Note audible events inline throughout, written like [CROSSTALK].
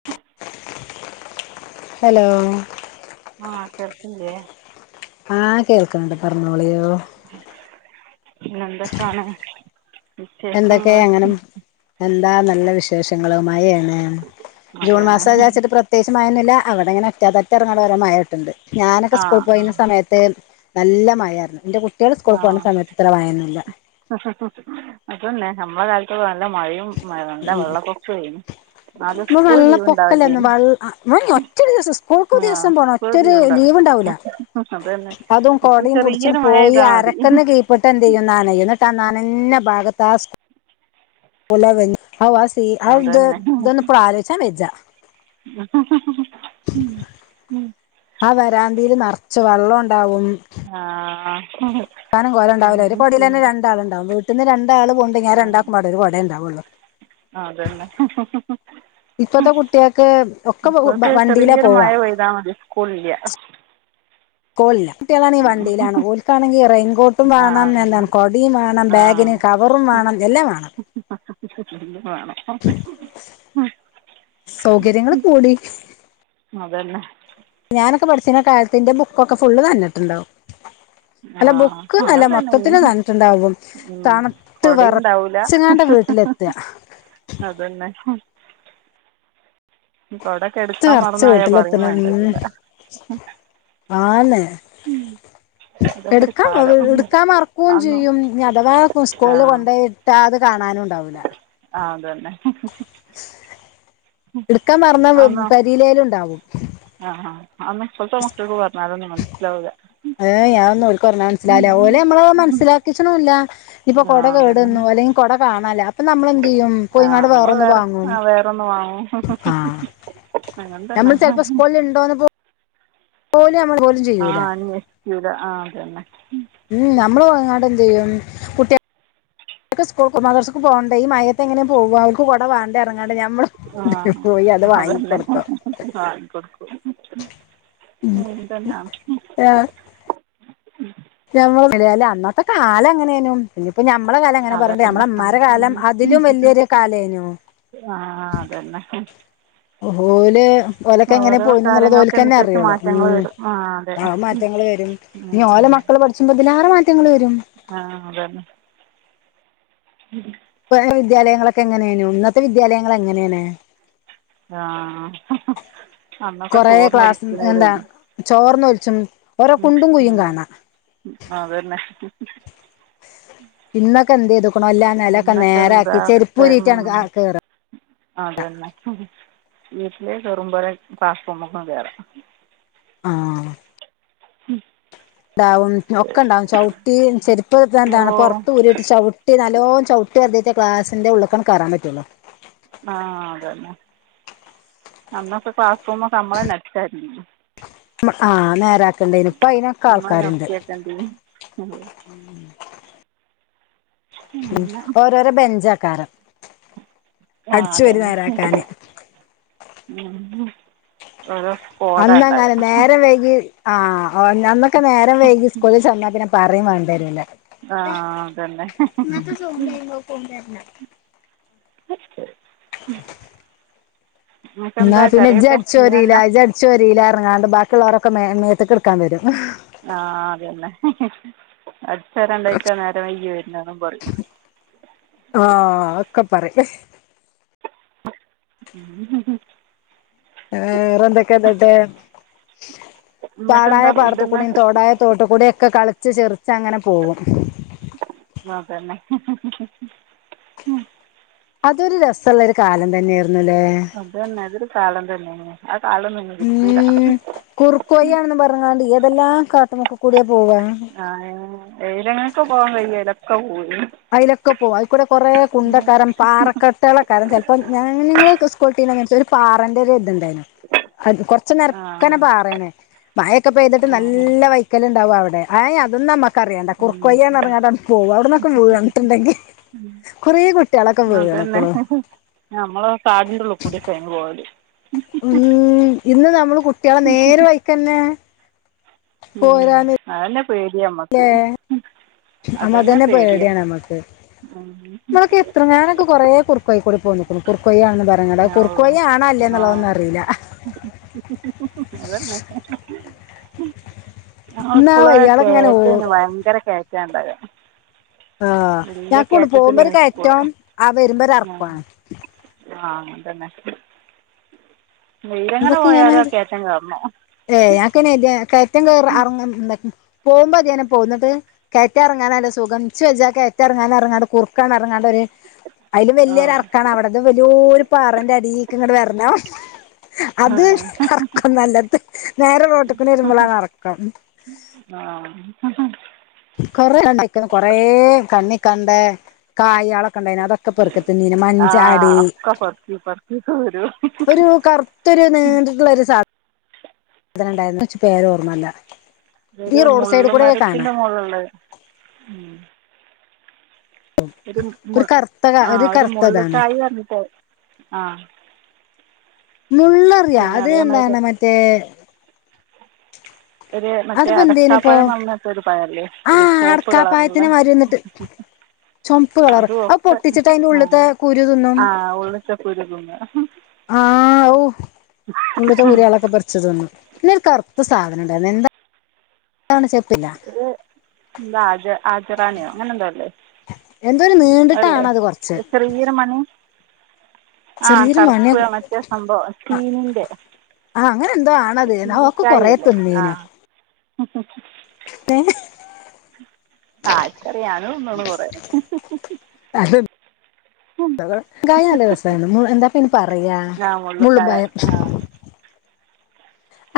[INAUDIBLE] Hello ആഹ് കേൾക്കുന്നില്ലേ ആഹ് കേൾക്ക്ന്ണ്ട് പറഞ്ഞോളിയോ പിന്നെന്തൊക്കാണ് എന്തൊക്കെ വിശേഷങ്ങള് അങ്ങനെ എന്താ നല്ല വിശേഷങ്ങള് മഴേണ് ജൂൺ മഴയാണ് മാസ വിചാച്ചിട്ട് പ്ര ത്യേകിച്ച് മാഴൊന്നും ഇല്ല അവിടെങ്ങനെ ഒറ്റ പാറ്റ പറഞ്ഞ്കാണ്ട് ഓരോമഴ കിട്ട്ൻണ്ട് ഞാനൊക്കെ സ്കൂൾ ആഹ് പോയീന്ന സമയ ത്ത് നല്ല മഴാരുന്നു ഇന്റെ കുട്ടിയാള് ആഹ് സ്കൂൾകോണ സമയത്ത് ഇത്ര മഴൊന്നുല്ല അതന്നെ നമ്മുടെ കാലത്തൊക്കെ നല്ല മഴയും നല്ല വെള്ളക്കൊവും ആയിന്ന് അന്ന് നല്ല പോക്ക എല്ലായ്‌നാ വെള്ള ആഹ് ഇവൻ ഒറ്റരു ദിവസം സ്കൂൾക്ക് ആഹ് ദിവസം പോണം സ്കൂൾ റ്റൊരു ലീവ് ഉണ്ടാവില്ല ലീവിണ്ടാവ്ല അതന്നെ അതും ഇപ്പൊ കൊടിം പുട്ച്ചണ് ചെറിയൊരു മഴ പോയി പെയ്താ മതി അരക്കന്ന് കീ പ്പട്ടന്തെയ്യും നനയും ഇന്നിട്ടാ നാനഞ്ഞ ഭാഗത്താ സ് പോലെ [UNINTELLIGIBLE] ഔ ആഹ് സീൻ ആഹ് ത് അതന്നെ തൊന്നുപ്പാലോയ്ച്ചാ വെജ്ജാ ഹ ഹ ഹ ആഹ് വരാന്തീൽ നർച്ച് വള്ളൊണ്ടാവും ആഹ് ക്കാനും കൊരണ്ടാവ്ല ഒരു അങ്ങനെ ചെയ്യും കൊടീലെന്നെ രണ്ടാളിണ്ടാവു വീട്ടിന്ന് രണ്ടാള് പോണ്ടെങ്കി ആഹ് രണ്ടാക്കും പാടെ ഒരു കൊടേണ്ടാവൊള്ളു അതന്നെ ഇപ്പത്തെ കുട്ട്യാക്ക് ഒക്കെ [UNINTELLIGIBLE] വണ്ടീലാ ചെറീയ്യൊരു പോവാ മഴ പെയ്താ മതി സ്കൂള് ഇല്ല്യ കോൾ ല്ല കുട്ട്യാളാണേ വണ്ടീലാണ് ഓൽക്കാണെങ്കി റെയിൻകോട്ടും ആ വേണം അതന്നെ എന്താണ് കൊടിം വേണം ബാഗിന് കവറും വാണം എല്ലാം വാണം എല്ലും മാണം സൗകര്യങ്ങൾ കൂടി അതന്നെ ഞാനൊക്കെ പഠിച്ചീന കാൽത്ത് ഇന്റെ ബുക്കൊക്കെ ഫുള്ള് നൻഞിട്ടിണ്ടാവും. ആ അല്ല ബുക്ക് നല്ല അങ്ങനെ തന്നെ മൊത്തത്തിൽ നൻഞിട്ടിണ്ടാകും തണ്ത്ത് കുടയും ഉണ്ടാവില്ല വെറച്ചിങ്ങാണ്ട വീട്ടിലെ ത്ത അതന്നെ കുട ഒക്കെ ത്ത എടുക്കാൻ വെർച്ച് മറന്നുപോയാൽ പറയും വീട്ടിലെത്തണം വേണ്ടതില്ല ആന്ന് അതൊക്കെ ഒരു എടുക്കാ കാലം എടുക്കാൻ മറക്കയും അന്ന് ചെയ്യും അഥവാ ആ സ്കൂളില് കൊണ്ട ട്ടാ അത് കാണാനും ഉണ്ടാവില്ല ആഹ് അതന്നെ ഇടുക്കൻ മറഞ്ഞ പെരിലെലും ഇണ്ടാവും ആഹ് ആഹ് അന്നും ഇപ്പോഴത്തെ മക്കൾക്കൂ പറഞ്ഞ അതൊന്നന്ന് മനസ്സിലാവുല്ല ഏഹ് ആഹ് ഒന്നും ഓല്ക്ക് പറഞ്ഞ മനസാല്ലവൂല്ല ഓലെ നമ്മള് മനസ്സിലാക്ക ച്ച്ന്ണും ഇല്ല ഇപ്പൊ ആ കൊട അതന്നെ കേടുന്നു അല്ലെങ്കി കൊട കാണാല്ല ഇപ്പൊ നമ്മൾ എന്ത് ചെയ്യും ആ പോയിങ്ങാട് വേറെ നമ്മൾ ഒന്ന് വാങ്ങും ആ വേറൊന്ന് വാങ്ങും ആഹ് അങ്ങനെ തന്നെ നമ്മൾ ചിലപ്പോ സ്കളിൽ ഇണ്ടോന്ന് പോ പോല് നമ്മ ആഹ് ഇട്ട് ഇത് ആഹ് അതന്നെ ഉം നമ്മള്പോയ്‌ങ്ങാട് എന്ത് ചെയ്യും കുട്ടിക സ്കൂൾ മദറസ്ക്ക് പോകണ്ടെ ഈ മഴത്ത് എങ്ങനെ പോക അവക്ക് കൊടവേണ്ടേന്ന് പറഞ്ഞ് ക്കാണ്ട് നമ്മള് നിട്ട് പോയി അത് വാങ്ങിക്കൊടുക്കും വാങ്ങി കൊടുക്കും അങ്ങനെതന്നെ യാണ് ഏഹ് നമ്മൾ അന്നത്തെ കാലം എങ്ങനെയ്നു പിന്നയിപ്പ നമ്മളെ കാലം എങ്ങനെ പറയന്ന്ണ്ട് അതന്നെ നമ്മളെ ഇമ്മരെ കാലം അതിലും വലിയൊരു കാലായിനു ആഹ് അതന്നെ ഓ ഓല് ഓലൊക്കെ എങ്ങനെ ഓരോ പോയിന് എന്നുള്ളത് ഓല്ക്കന്നെ കാലങ്ങൾക്കനുസരിച്ച് അറിയോുള്ളൂ മാറ്റങ്ങൾ ഉം വരും ആ അതെ ആ മാറ്റങ്ങള് വരും ഉം ഇനി ഓല മക്കള് പഠിച്ച്ബ ഇതിലറെ മാറ്റങ്ങള് വരും. ആഹ് അതന്നെ ഉം വേറെ വിദ്യാലയങ്ങളൊക്കെ എങ്ങനെയ്ന്നു ഇന്നത്തെ വിദ്യാലയങ്ങൾ എങ്ങനെയാണ്? ആഹ് അന്നൊത്തെ കൊറേ ചോറിന് ക്ലാസ് നിക്കണം വരി എന്താ ചോർന്നൊലിച്ചും. ഓരോ ഉം കുണ്ടും കുഴിയും ഉം കാണാം അതന്നെ ഇന്നൊക്കെ എന്ത് ചെയ്തുക്ക്ണു ഓല് ആഹ് നിലൊക്കെ ഇന്നൊക്കെ നേരാക്കി എന്താ ചെരുപ്പ്‌ ഉരീട്ടാണ് ഉം കേറയാ അതന്നെ വീട്ടില് കേറുമ്പോ ലെ ബാ ത് റൂമുക്കും കെര ആഹ് [UNINTELLIGIBLE] ഉണ്ടാവും ഒക്കെ ഉണ്ടാവും ചവിട്ടി ചെരുപ് എന്താണ് ഓ പുറത്ത് ഊരിട്ട് [UNINTELLIGIBLE] കുട്ടി നല്ലോ ചവിട്ടി ഓർദീറ്റ് ക്ലാസിന്റെ ഉള്ളക്ക ആണ്ട് കേറാൻ പറ്റുള്ളോ ആഹ് അത് തന്നെ അന്നൊക്കെ ക്ലാസ്റൂമ ഒക്കെ നമ്മളെന്ന അടിച്ചോരണം ആനേരാക്കേണ്ടനി ഇപ്പ അതിനൊക്കെ നമ്മളെ ആൾക്കാരുണ്ട് [UNINTELLIGIBLE] [INAUDIBLE] ഉം പിന്നെ ഓരോരോ ബെഞ്ച് ആക്കാരം ആ അടിച്ചു ചൊറി അതന്നെ നേരം ആക്കാന് [UNINTELLIGIBLE] അന്നങ്ങ ഉണ്ടാകുക നേരം വൈകി ആഹ് അന്നൊക്കെ നേരം വൈകി സ്കൂളിന്നാ പിന്നെ പറിം വേണ്ടരൂല്ല ആഹ് അതന്നെ [UNINTELLIGIBLE] നിങ്ങൾക്ക് എന്നാ എന്താ പിന്നെ കറിയൊക്കെ ഇജ്ജ്രിയില മീനെന്നാ ഇജ്ജ്രിയില പറങ്ങാണ്ട് ബാക്കിയുള്ളരൊക്കെ മേ മേത്ത് കിടുക്കാൻ വരും ആഹ് അതന്നെ അടിച്ചരണ്ടാഴിട്ടാ നേരം വെയ്ക്കി വരുന്നുന്നും പറിം ആഹ് അക്കപ്പറിം [UNINTELLIGIBLE] ഏഹ് വേറെന്താക്കേന്നിട്ട് നിങ്ങൾക്ക് പാടായ എന്താ ഫുഡ് ഇന്ന് പാടത്തുകൂടിയും തോടായ തോട്ടുകൂടിയ ഒക്കെ കളിച്ച് ചിറിച്ച അങ്ങനെ പോകും അതന്നെ അതൊരു രസള്ള ഒരു കാലം തന്നെയായിരുന്നുല്ലേ അതന്നെ അതിരു കാലം തന്നെ ആഹ് കാലന്നും ഇനി കിട്ടൂല കുറുക്കുവഴി ആണെന്ന് പറഞ്ഞാണ്ട് ഏതെല്ലാം കാട്ടുമുക്കുകൂടിയാ പോവ ആഹ് ഏലങ്ങക്കെ പോവാൻ കയ്യും ലൊക്കെ പോയിനു അതിലൊക്കെ പോകും അതിക്കൂടെ കുറെ കുണ്ടക്കാരം പാറക്കെട്ടകളക്കാരൻ ച പ്പം ഞങ്ങ നിങ്ങള് സ്കൂട്ടീച്ച ഒരു പാറൻ്റെ ഒരു ഇതുണ്ടായിരുന്നു അത് കൊറച്ച ആ നേരക്കനെ ആ പാറയണേ മഴൊക്കെ പെയ്തിട്ട് ഉം നല്ല വയ് വക്കലുണ്ടാവും അവിടെ എയെ അതന്നും നമുക്കറിയണ്ട കുർ ഉം കൊയ്യന്ന് പറങ്ങിക്കണ്ട് പോവും അവിടുന ക്കെ വണിട്ടുണ്ടെങ്കിൽ കുറേ കുട്ടികളൊക്കെ വീണ ക്കുന്നു ആഹ് നമ്മൾ കാടിന്റെ ഉള്ളൂക്കുടിക്കെ ഞങ്ങൾ പോവല് ഉം ഇന്ന് നമ്മള് കുട്ടികളെ നേരെ വൈക്ക്ന്നെ ഉം അതന്നെ പേടിയമ്മക്ക് നമ്മതന്നെത പരിടിയാണ് നമ്മുക്ക് ഉം നമ്മളൊക്കെ എത്ര നോനൊക്കെ കൊറേ കുക്കയിക്കൂടി പോയിനി [UNINTELLIGIBLE] ആണെന്ന് പറയട്ട് അത് ഓ കുറുക്കൊയ്യ ആണ അല്ലേ എന്നുള്ളതന്നും അറിയില്ല അതന്നെ ങ്ങ എന്നാ സ്കൂള് വയ്യാളിങ്ങനെ ഓ കേറ്റന് ഭയങ്കര കേറ്റാണ്ടവ ആഹ് ഞാക്കുണ്ട് പോകുമ്പോ ഒരു സ്കൂൾ കയറ്റം ആഹ് വരുമ്പോ ഒരർക്കാണ് ആഹ് അങ്ങാത്തന്നെ എയിലങ്ങനെ പോയാലും ആഹ് കേറ്റം കേറണം ഏഹ് ഞനക്ക്ന്നെ കയറ്റം [UNINTELLIGIBLE] പോകുമ്പോ അധ്യനം പോക്കും എന്നിട്ട് കയറ്റം ഇറങ്ങാനല്ല സുഖം ഇച്ച് വെച്ചാ അഹ് കയറ്റം ഇറങ്ങാൻ പറഞ്ഞ് കണ്ട് കുർക്കൻ ഇറങ്ങാണ്ടരു അതില് ആ വല്യൊരുറക്കാണ് അവിന്ന് വലിയൊരു പാറന്റെ അടിക് ഇങ്ങട്ട് വരണം ആ അത് ഇറക്കം നല്ലത് നേരെ റോട്ടിക്കണ വരുമ്പോളാറക്കം ആഹ് [UNINTELLIGIBLE] കൊറേ കണ്ണി കണ്ട കായ ആളൊക്കെണ്ട അതൊക്കെ ക്കപ്പറക്കി [UNINTELLIGIBLE] ആ മഞ്ചാടി ഒക്കെ പെറുക്കി പെറുക്കി വരും ഒരു കറ ത്തരു നിണ്ടിട്ടുള്ള ഒരു സാ താനം ഇണ്ടായിരുന്നു ഇച്ച് പേരോർമല്ല ഇതൊരു മുള്ള് മരത്തിന്റെ മോളിലുള്ളെ ഒരു മു ആഹ് ഒരു മുള്ള്കായി പർഞ്ഞിട്ടെ ആഹ്. മുള്ളറിയാ പിന്നെ അത് അതേമാതിരി എന്താണ് മറ്റേ ഒരു മറ്റേ അതിപ്പോ എന്തേനിപ്പോ അടക്കാപ്പഴം എന്നിറഞ്ഞിട്ടൊരു പഴല്ലേ ആ ഒരു ചോപ്പ് കളറിലുള്ളെ അടക്കാപ്പായത്തിനെ മാതിരി വന്നിട്ട് ചുമപ്പ് കളർ അതും അത് ഒക്കെ പൊട്ടിച്ചിട്ട് അതിന്റെ ആഹ്, ഉള്ളിത്തെ കുരു തിന്നും ആഹ് ഉള്ള്ത്തെ കുരും തിന്നാ. ആഹ ഔ ഉള്ളത്തെ കുരൊളൊക്കെ പറിച്ച് തിന്നാ പിന്നെരു കറുത്ത സാധനം ഉണ്ടായിരുന്നു എന്താ അതാണ് ചെലപ്പില്ല ഒര് ന്താ ആജ ആജറാണ്യോ അങ്ങനെന്തോ അല്ലേ. എന്തോ ഒരു അതല്ലേ നീണ്ടിട്ടാണ് അത് കുറച്ച് ഒരു ചെറിയൊരു മണി ആഹ് ചെറിയൊരു കറുപ്പ് മണിയൊക്കെ മറ്റേ സംഭവം ചീനിന്റെ ആഹ് അങ്ങനെന്തോ ആണത് ഞാനതൊക്കെ കൊറെ തിന്നേനു അ അ തെ ആർക്കറിയാ ഞാനും തിന്ന്ണ് കൊറേ [UNINTELLIGIBLE] കായം നല്ല രസാണ്. എന്താ പയ്ന് പറയാ ആ മുള്ളും മുള്ളിക്കായ പയം. ആ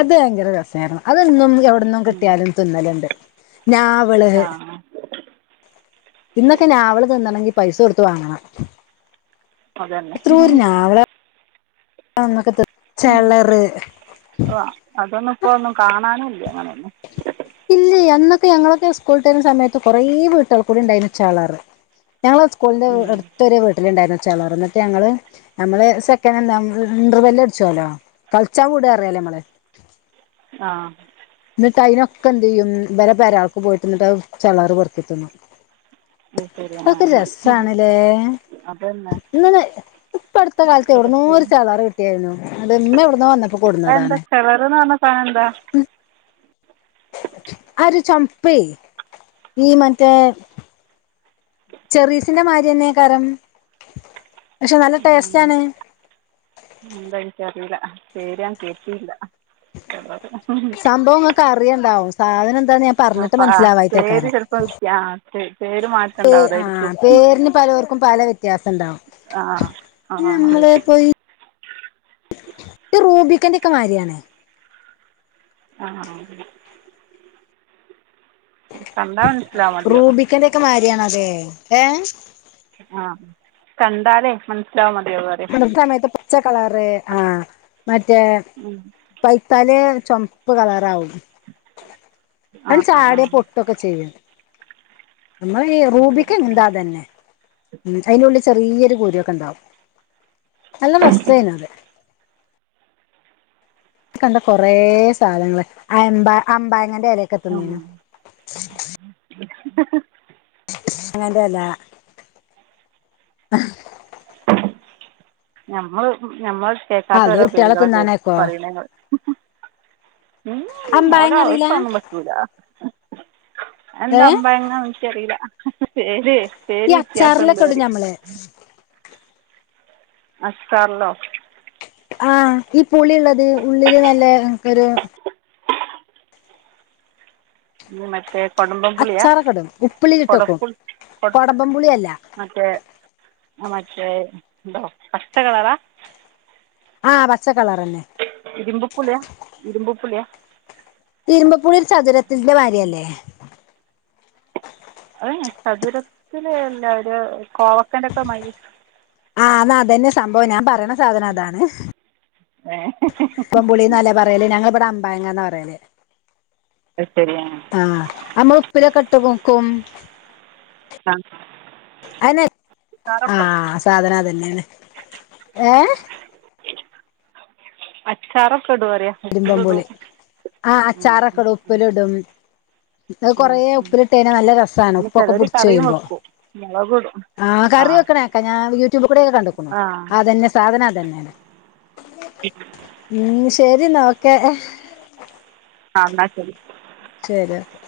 അത് ഭയങ്കര രസമായിരുന്നു അതൊന്നും എവിടന്നും കിട്ട്യാലും തിന്നലുണ്ട് ഞാവള് ആ ഇന്നൊക്കെ ഞാവള് തിന്നണെങ്കിൽ പൈസ കൊടുത്ത് വാങ്ങണം അതെന്നെ. ആഹ് ഒന്നൊക്കെ ത് ഉം ഓ അതൊന്നും ഇപ്പൊ ഒന്നും കാണാനുല്ല അങ്ങനൊന്നും ഇല്ല അന്നൊക്കെ ഞങ്ങളൊക്കെ സ്കൂളിട്ട് വരുന്ന സമയത്ത് കുറെേ വീട്ടൾ കൂടെ ഉണ്ടായിരുന്നു ചെളറ് ഞങ്ങളെ സ്കൂളിന്റെ എടുത്തൊരു വീട്ടിലുണ്ടായിരുന്നു ചെളറ് എന്നിട്ട് ഞങ്ങള് നമ്മള് സെക്കനാന്റ് ഇന്റർ വെല്ല് അടിച്ചോല്ലോ കളിച്ചാൻ വിടറിയല്ലേ നമ്മള് ആഹ് ഇന്നിട്ട് അയിനൊക്കെ എന്ത് ചെയ്യും ഇവരെ പെരാൾക്ക് പോയിട്ടിന്നിട്ട് ചെളറ് പെറുക്കിത്തിന്നും ഐശെരി, ആഹ് രസാണ്ല്ലേ അതെന്നാ ഇപ്പട്ത്ത കാൽത്ത് എവ്ട്ന്നോ ഒര് ചെളാറ് കിട്ടിയാര്ന്നു. അത് മ്മ എവിട്ന്നോ വന്നപ്പോ കൊട്ന്നാ അതെന്താ ചെളർ ന്ന് പർഞ്ഞ സാനെന്താ? ആ ഒരു ചെമപ്പെ ഈ മറ്റേ ചെറീസിന്റെ മാരിന്നെയ്ക്കാരം പക്ഷെ നല്ല എന്താ ടേസ്റ്റാണ് എന്താ എനിക്കറിയൂല പേര് ഞാൻ കേട്ടീല സംഭവം ഇങ്ങക്ക് അറിയണ്ടാവും സാധനം എന്താന്ന് ഞാൻ പറഞ്ഞിട്ട് അപ്പ ആഹ്, പേര് മനസ്സിലാവായിട്ടേക്കാരം ചെൽപ്പം വിത്യാ പേ പേര് മാറ്റണ്ടാവും ആ അതേരിക്കും. പേരിന് പലോർക്കും പല വ്യത്യാസം ഇണ്ടാവും ആഹ് ആഹ് ആഹ് ആഹ് ഈ റൂബിക്കന്റെക്കെ മാര്യാണ്. ആഹ്, ആഹ് കണ്ടാ മനസ്സ്ലാ മത്യാ [UNINTELLIGIBLE] ക്കെന്റെക്കെ മാരിയാണല്ലെ അതെ ഏഹ് ആഹ് കണ്ടാലേ മനസ്സിലാവ മതിയാവും പറയാം സമയത്ത് പച്ച കളറ് ആഹ് മറ്റേ ഉം പയ്ത്താല് ചൊംപ്പ് കളറാവും. അ ആ [UNINTELLIGIBLE] ആ ചാട്യാ പൊട്ടു ട്ടൊക്കെ ചെയ്യും നമ്മൾ ഈ റൂപിക്ക ശരി എന്താ അതന്നെ ഉം, അയ്ൻ്റുള്ളി ചെറിയൊരു കുരൊക്കെണ്ടാവും. നല്ല രസ്സേനത്. കണ്ട കൊറെ സാധനങ്ങള് അയെമ്പാ അമ്പയങ്ങന്റെ എലൊക്കെ ഉം തിന്നിണേനു [INAUDIBLE] ന്റെ എല ഞമ്മള് ഞമ്മള് അത് കേക്കാത്തോരോ കുട്ടികളെ പേരുകളൊക്കെ തിന്നാനേക്കോ പറയുന്നേ ഇങ്ങള് ഉം, ഉം ഓല അമ്പായങ്ങ അറിയില്ല ഓൽക്ക ഒന്നും പറ്റൂലാ എന്താ ഏ അമ്പയങ്ങ എനിക്കറിയില്ല പേരെ ഈ പേര് വ്യത്യാസം അച്ചാറിലൊക്കെ ഇണ്ടറിയാ [INAUDIBLE] [UNINTELLIGIBLE] ആഹ് ഈ പുളിള്ളത് ഉള്ളില് നല്ല ഒരു ഈ മറ്റേ കൊടമ്പൻ പുളിയാ അച്ചാറൊക്കെ ഇടും ഉപ്പിലിട്ടക്കും കൊടപുളി കൊ കൊടമ്പം പുളിയല്ല മറ്റേ മറ്റേ എന്തോ പച്ചകളറാ ആഹ് പച്ചക്കളറന്നെ ഇരുമ്പുപ്പളിയ ഇരുമ്പുപ്പളിയാ ഇരുമ്പപ്പുളി ഒരു ചതുരത്തിന്റെ മാര്യല്ലേ ഏഹ് ചതുരത്തിലല്ല ഒരു കോവക്കന്റെക്കെ മായിരി ആഹ് എന്നാതന്നെ സംഭവം ഞാൻ പറയണ സാധനതാണ് ഏ ഇരിമ്പപുളി നല്ല പറയലേ ഞങ്ങളിവിടെ അമ്പയങ്ങന്നറയല് ആഹ് ശരി ആഹ് ആഹ് അമ്മള് ഉപ്പിലെക്കെട്ട് ബെക്കും ആഹ് അയന്നെ ആഹ് സാധന ആത് തന്നെയണ് ഏഹ് അച്ചാറൊക്കടോ പറയാ ഇരുമ്പപുളി ആഹ് അച്ചാറൊക്കെ ഇടും ഉപ്പിലിടും അത് കെറേ ഉപ്പിലിട്ടയിഞ്ഞാ നല്ല രസാണ് ഉപ്പൊക്കെ പുടിച്ച്യ്മ്പോ മൊളക്കിടും ആഹ് കറി വെക്കണക്കെ ഞാൻ യൂട്യൂബ് കൂടെയൊക്കെ കണ്ടുക്കണു ആ അതന്നെ സാധനതന്നെയാണ് ഉം ശരിന്നാനോക്കേ ആഹ് എന്ന ശെരി ശരി ഓക്കെ